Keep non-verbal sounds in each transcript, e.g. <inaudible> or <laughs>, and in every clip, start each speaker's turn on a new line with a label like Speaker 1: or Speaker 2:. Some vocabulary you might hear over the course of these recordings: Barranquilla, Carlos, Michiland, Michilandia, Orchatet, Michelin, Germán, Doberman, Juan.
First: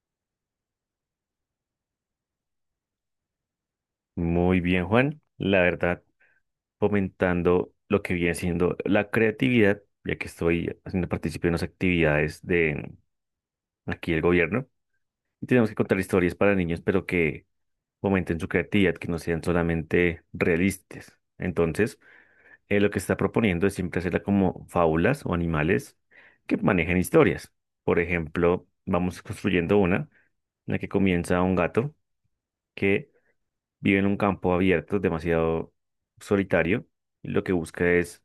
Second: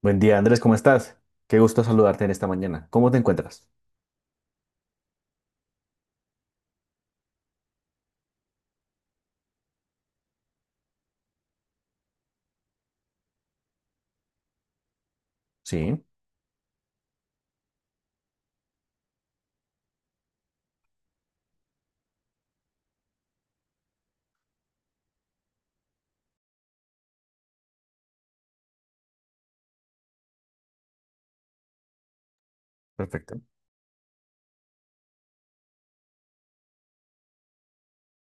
Speaker 1: Buen día, Andrés, ¿cómo estás? Qué gusto saludarte en esta mañana. ¿Cómo te encuentras?
Speaker 2: Muy bien, Juan. La verdad, fomentando lo que viene siendo la creatividad, ya que estoy haciendo partícipe de unas actividades de aquí el gobierno. Y tenemos que contar
Speaker 1: Sí,
Speaker 2: historias para niños, pero que fomenten su creatividad, que no sean solamente realistas. Entonces, lo que se está proponiendo es siempre hacerla como fábulas o animales que manejen historias. Por ejemplo, vamos construyendo una en la que comienza un gato que
Speaker 1: perfecto.
Speaker 2: vive en un campo abierto, demasiado solitario, y lo que busca es,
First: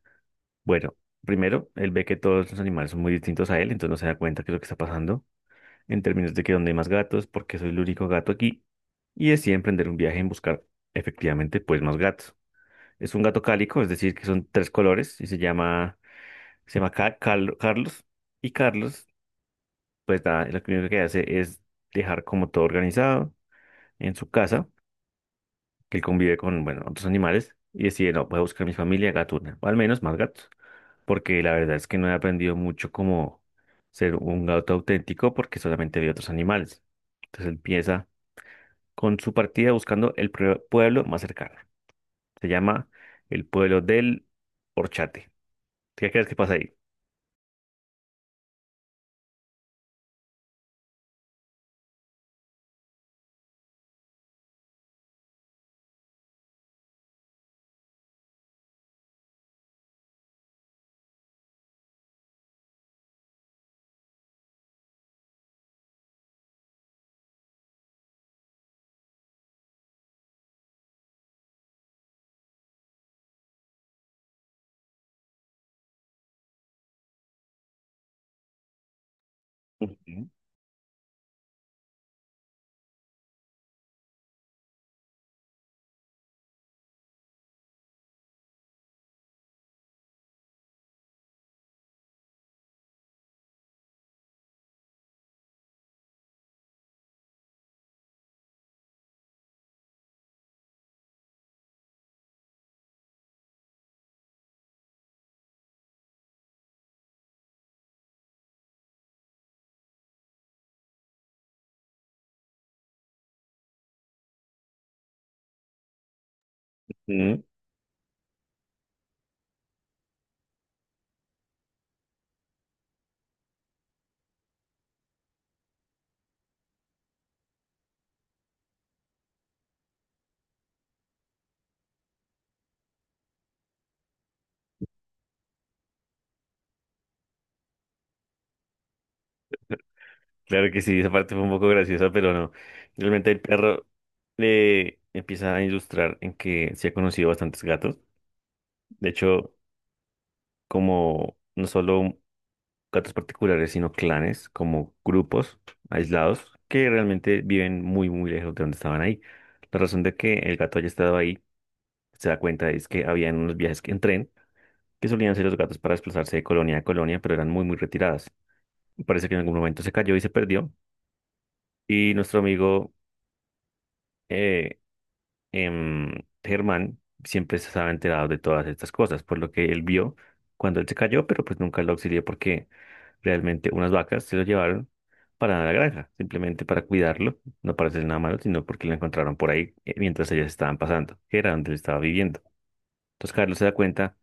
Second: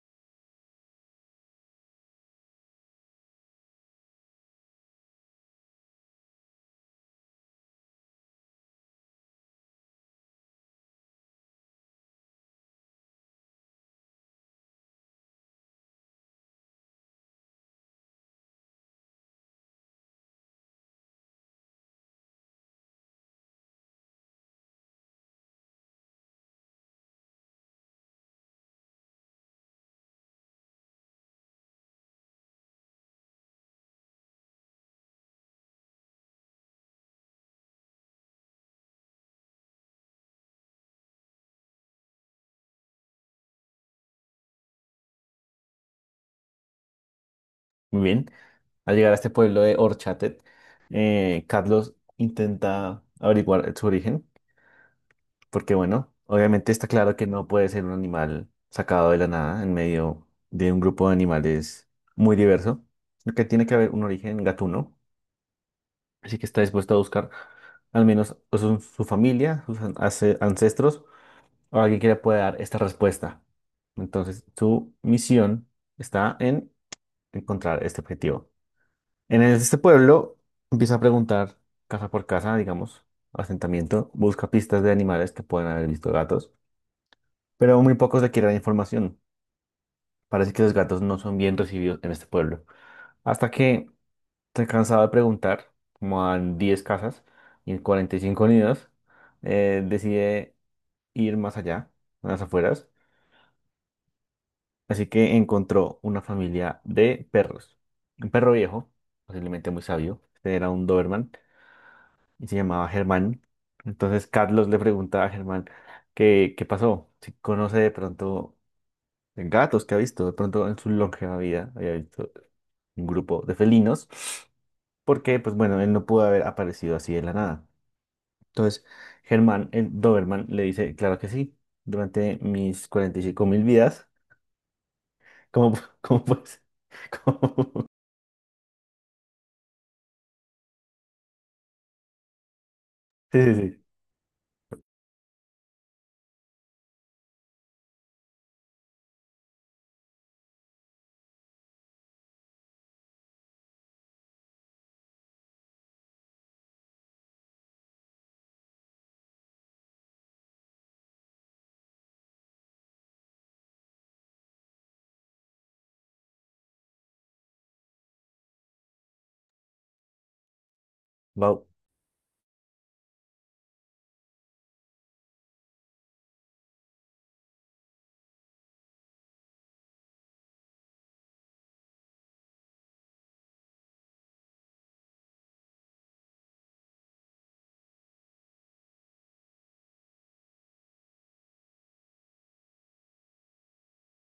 Speaker 2: bueno, primero, él ve que todos los animales son muy distintos a él, entonces no se da cuenta que es lo que está pasando, en términos de que donde hay más gatos, porque soy el único gato aquí, y decide emprender un viaje en buscar efectivamente pues más gatos. Es un gato cálico, es decir, que son tres colores, y se llama Carlos, y Carlos, pues nada, lo primero que hace es dejar como todo organizado en su casa que él convive con, bueno, otros animales y decide, no, voy a buscar mi familia gatuna, o al menos más gatos, porque la verdad es que no he aprendido mucho cómo ser un gato auténtico porque solamente vi otros animales. Entonces empieza con su partida buscando el pueblo más cercano. Se llama el pueblo del Horchate. ¿Qué crees que pasa ahí?
Speaker 1: Muy bien. Al llegar a este pueblo de Orchatet, Carlos intenta averiguar su origen, porque bueno, obviamente está claro que no puede ser un animal sacado de la nada en medio de un grupo de animales muy diverso, sino que tiene que haber un origen gatuno, así que está dispuesto a buscar al menos su familia, sus ancestros o alguien que le pueda dar esta respuesta. Entonces, su misión está en encontrar este objetivo. En este
Speaker 2: Ujú.
Speaker 1: pueblo empieza a preguntar casa por casa, digamos, asentamiento, busca pistas de animales que pueden haber visto gatos, pero muy pocos le quieren información. Parece que los gatos no son bien recibidos en este pueblo. Hasta que se cansado de preguntar, como a 10 casas y en 45 nidos, decide ir más allá, a las afueras. Así que encontró una familia de perros. Un perro viejo, posiblemente muy sabio. Este era un Doberman y se llamaba Germán. Entonces Carlos le preguntaba a Germán qué pasó, si
Speaker 2: Mm.
Speaker 1: conoce de pronto gatos que ha visto. De pronto en su longeva vida había visto un grupo de felinos. Porque, pues bueno, él no pudo haber aparecido así de la nada. Entonces Germán, el Doberman, le dice, claro que sí, durante mis 45.000 vidas, ¿cómo, <laughs> cómo puedes? <laughs>
Speaker 2: Claro que sí, esa parte fue un poco graciosa, pero no. Realmente el
Speaker 1: Sí, sí, sí.
Speaker 2: perro le empieza a ilustrar en que se ha conocido bastantes gatos. De hecho, como no solo gatos particulares, sino clanes, como grupos aislados que realmente viven muy, muy lejos de donde estaban ahí. La razón de que el gato haya estado ahí se da cuenta es que habían unos viajes en tren que solían hacer los gatos para desplazarse de colonia a colonia, pero eran muy, muy retiradas. Parece que en algún momento se cayó y se perdió.
Speaker 1: Wow.
Speaker 2: Y nuestro amigo, eh, em, Germán siempre se estaba enterado de todas estas cosas, por lo que él vio cuando él se cayó, pero pues nunca lo auxilió porque realmente unas vacas se lo llevaron para la granja, simplemente para cuidarlo, no para hacer nada malo, sino porque lo encontraron por ahí mientras ellas estaban pasando, que era donde él estaba viviendo. Entonces Carlos se da cuenta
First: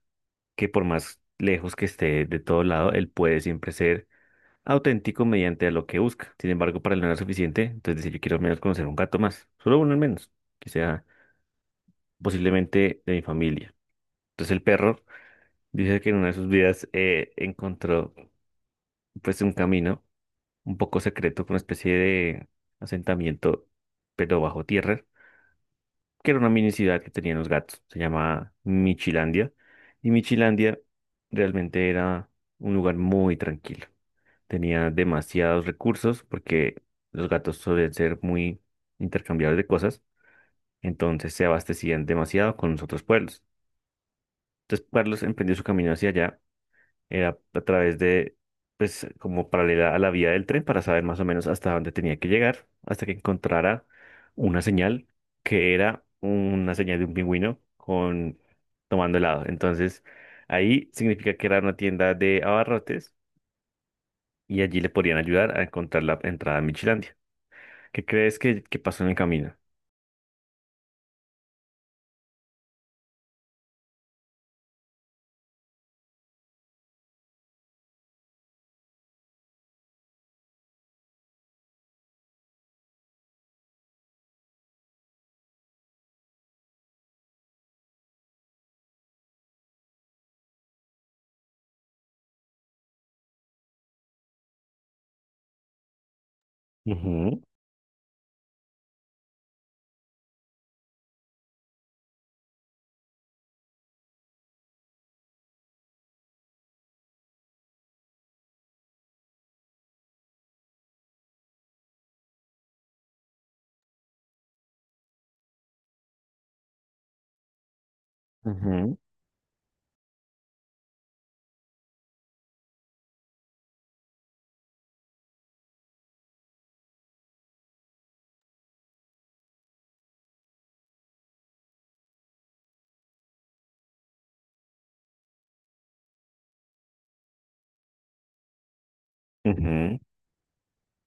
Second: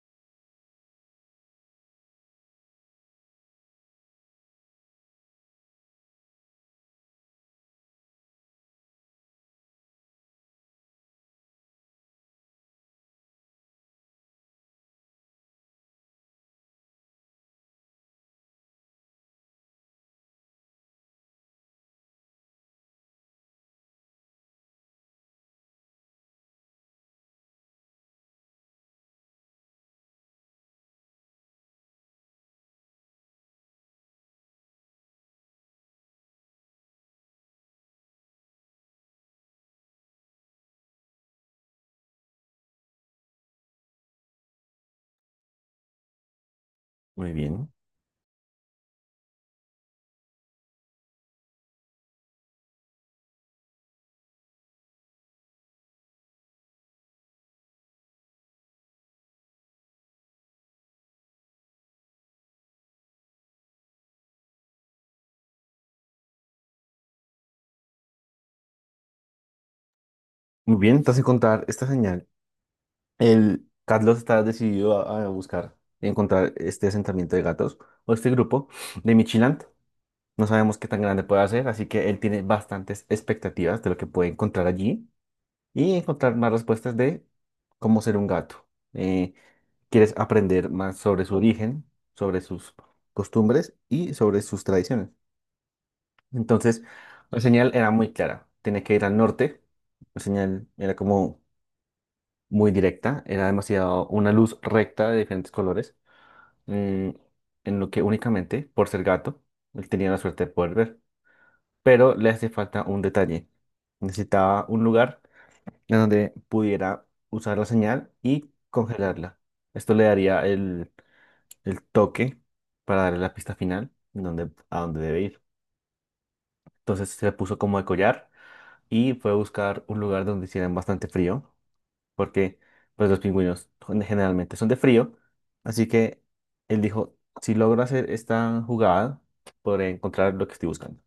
Speaker 2: que por más lejos que esté de todo lado, él puede siempre ser auténtico mediante a lo que busca. Sin embargo, para él no era suficiente, entonces dice, yo quiero al menos conocer un gato más, solo uno al menos, que sea posiblemente de mi familia. Entonces el perro dice que en una de sus vidas encontró pues un camino un poco secreto, con una especie de asentamiento, pero bajo tierra, que era una mini ciudad que tenían los gatos. Se llamaba Michilandia. Y Michilandia realmente era un lugar muy tranquilo. Tenía demasiados recursos porque los gatos suelen ser muy intercambiables de cosas. Entonces se abastecían demasiado con los otros pueblos. Entonces Carlos emprendió su camino hacia allá.
Speaker 1: Muy
Speaker 2: Era a
Speaker 1: bien.
Speaker 2: través de, pues, como paralela a la vía del tren para saber más o menos hasta dónde tenía que llegar, hasta que encontrara una señal que era una señal de un pingüino con tomando helado. Entonces, ahí significa que era una tienda de abarrotes y allí le podían ayudar a encontrar la entrada a Michilandia. ¿Qué crees que pasó en el camino?
Speaker 1: Muy bien, entonces encontrar esta señal. El Carlos está decidido a buscar y encontrar este asentamiento de gatos o este grupo de Michiland. No sabemos qué tan grande puede ser, así que él tiene bastantes expectativas de lo que puede encontrar allí y encontrar más respuestas de cómo ser un gato. Eh, Quieres aprender más sobre su origen, sobre sus costumbres y sobre sus tradiciones. Entonces,
Speaker 2: Ujú,
Speaker 1: la señal era muy clara. Tenía que ir al norte. La señal era como muy directa. Era demasiado una luz recta de diferentes colores. mm, en lo que únicamente, por ser gato, él tenía la suerte de poder ver. Pero le hace falta un detalle. Necesitaba un lugar en donde pudiera usar la señal y
Speaker 2: ujú,
Speaker 1: congelarla. Esto le daría el toque para darle la pista final en donde, a dónde debe ir. Entonces se le puso como de collar y fue a buscar un lugar donde hicieran bastante frío, porque pues los pingüinos son- generalmente son de frío, así que él dijo, si logro hacer esta jugada, podré
Speaker 2: ujú,
Speaker 1: encontrar lo que estoy buscando.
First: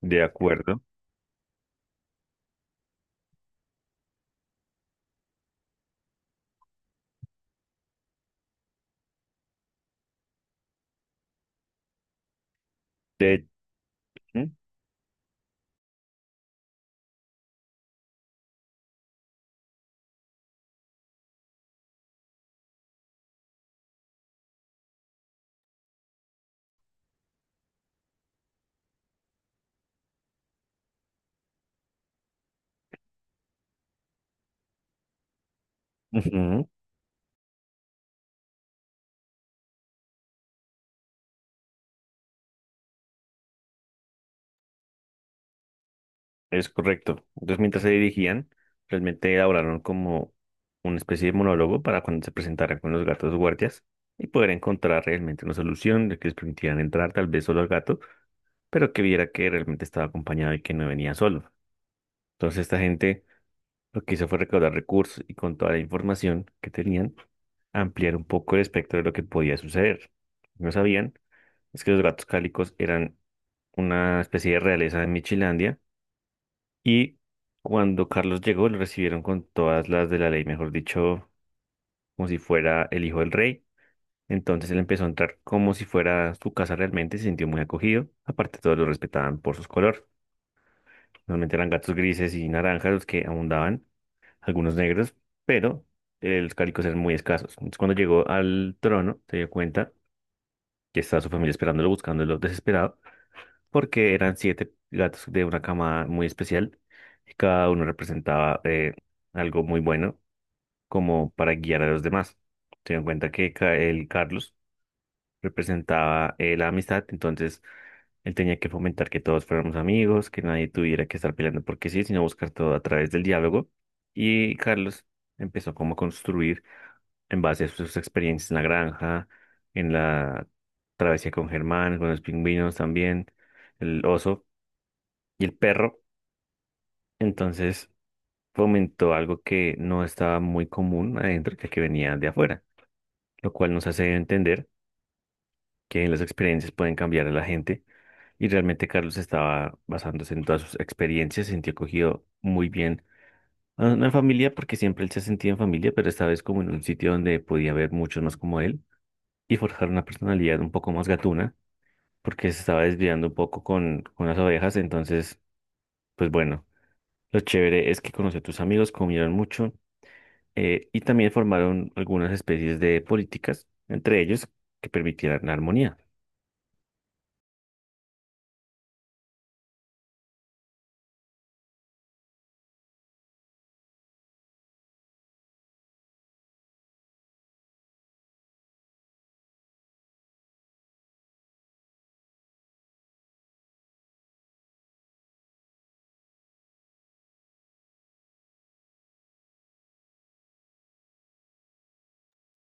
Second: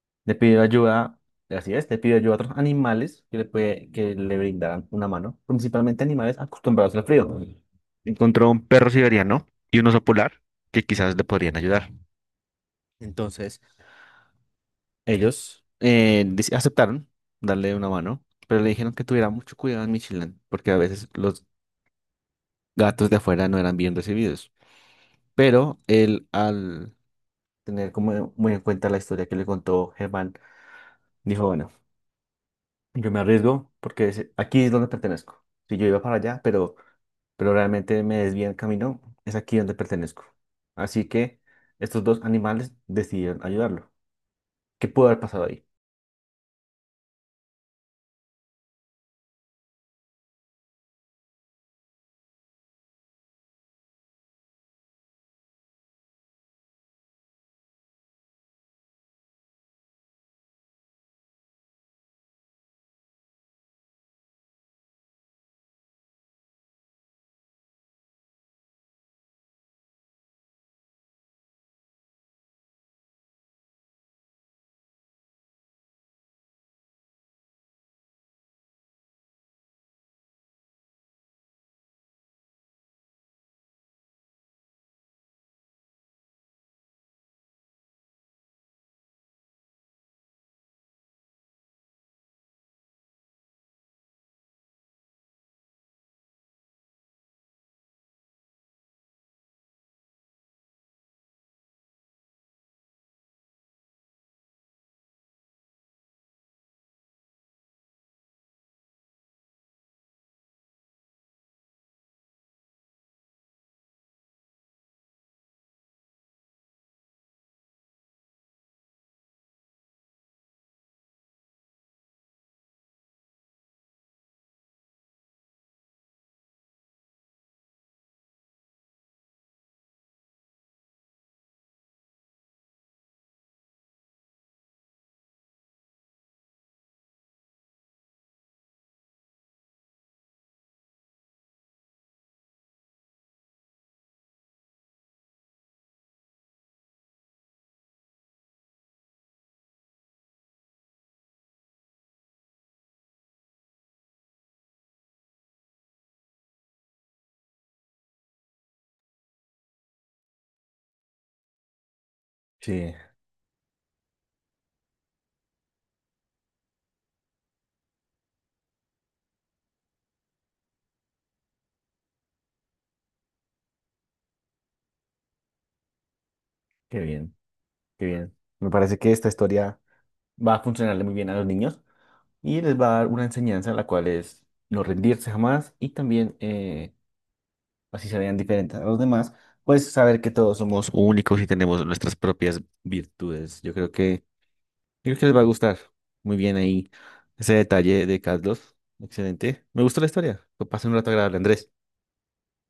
Speaker 2: de
Speaker 1: Le pidió
Speaker 2: acuerdo.
Speaker 1: ayuda, así es, le pidió ayuda a otros animales que que le brindaran una mano, principalmente animales acostumbrados al frío. Encontró un perro siberiano y un oso polar que quizás le podrían ayudar.
Speaker 2: De,
Speaker 1: Entonces,
Speaker 2: ujú,
Speaker 1: ellos aceptaron darle una mano, pero le dijeron que tuviera mucho cuidado en Michelin, porque a veces los gatos de afuera no eran bien recibidos. Pero él, al tener como muy en cuenta la historia que le contó Germán, dijo, bueno, yo me arriesgo porque aquí es donde pertenezco. Si yo iba para allá,
Speaker 2: ujú.
Speaker 1: pero realmente me desvía el camino, es aquí donde pertenezco. Así que estos dos animales decidieron ayudarlo. ¿Qué pudo haber pasado ahí?
Speaker 2: Es correcto. Entonces, mientras se dirigían, realmente elaboraron como una especie de monólogo para cuando se presentaran con los gatos guardias y poder encontrar realmente una solución de que les permitieran entrar tal vez solo al gato, pero que viera que realmente estaba acompañado y que no venía solo. Entonces, esta gente lo que hizo fue recaudar recursos y con toda la información que tenían, ampliar un poco el espectro de lo que podía suceder. No sabían es que los gatos cálicos eran una especie de realeza de Michilandia y cuando Carlos llegó, lo recibieron con todas las de la ley, mejor dicho, como si fuera el hijo del rey. Entonces él empezó a entrar como si fuera su casa realmente, se sintió muy acogido. Aparte, todos lo respetaban por sus colores. Normalmente eran gatos grises y naranjas los que abundaban, algunos negros, pero los cálicos eran muy escasos. Entonces, cuando llegó al trono, se dio cuenta que estaba su familia esperándolo, buscándolo desesperado, porque eran siete gatos de una camada muy especial y cada uno representaba algo muy bueno como para guiar a los demás. Teniendo en cuenta que el Carlos representaba la amistad, entonces él tenía que fomentar que todos fuéramos amigos, que nadie tuviera que estar peleando porque sí, sino buscar todo a través del diálogo. Y Carlos empezó como a construir en base a sus experiencias en la granja, en la travesía con Germán, con los pingüinos también, el oso y el perro, entonces fomentó algo que no estaba muy común adentro, que venía de afuera, lo cual nos hace entender que las experiencias pueden cambiar a la gente y realmente Carlos estaba basándose en todas sus experiencias, se sintió acogido muy bien a una familia, porque siempre él se sentía en familia, pero esta vez como en un sitio donde podía haber muchos más como él y forjar una personalidad un poco más gatuna, porque se estaba
Speaker 1: Sí,
Speaker 2: desviando un poco con las ovejas, entonces, pues bueno, lo chévere es que conoció a tus amigos, comieron mucho, y también formaron algunas especies de políticas, entre ellos que permitieran la armonía.
Speaker 1: qué bien, qué bien. Me parece que esta historia va a funcionarle muy bien a los niños y les va a dar una enseñanza la cual es no rendirse jamás y también, así se vean diferentes a los demás, pues saber que todos somos únicos y tenemos nuestras propias virtudes. Yo creo que les va a gustar muy bien ahí ese detalle de Carlos. Excelente. Me gustó la historia. Lo pasé un rato agradable, Andrés.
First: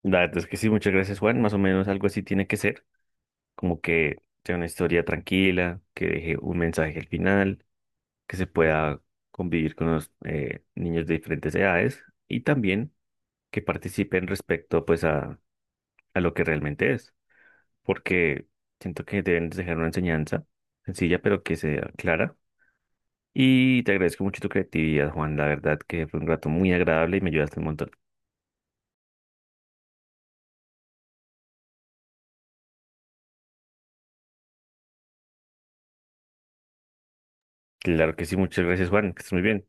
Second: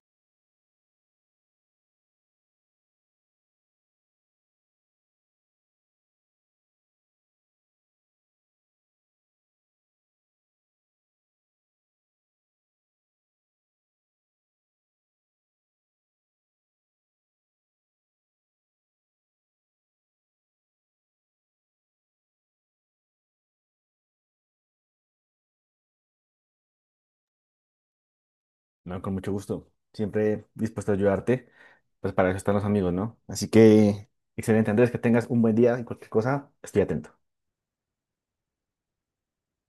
Speaker 2: La verdad es que sí, muchas gracias, Juan. Más o menos algo así tiene que ser, como que sea una historia tranquila, que deje un mensaje al final, que se pueda convivir con los niños de diferentes edades y también que participen respecto pues a lo que realmente es, porque siento que deben dejar una enseñanza sencilla pero que sea clara. Y te agradezco mucho tu creatividad, Juan, la verdad que fue un rato muy agradable y me ayudaste un montón.
Speaker 1: No, con mucho gusto. Siempre dispuesto a ayudarte. Pues para eso están los amigos, ¿no? Así que, excelente, Andrés, que tengas un buen día y cualquier cosa, estoy atento.
Speaker 2: Claro que sí, muchas gracias, Juan, que estés muy bien.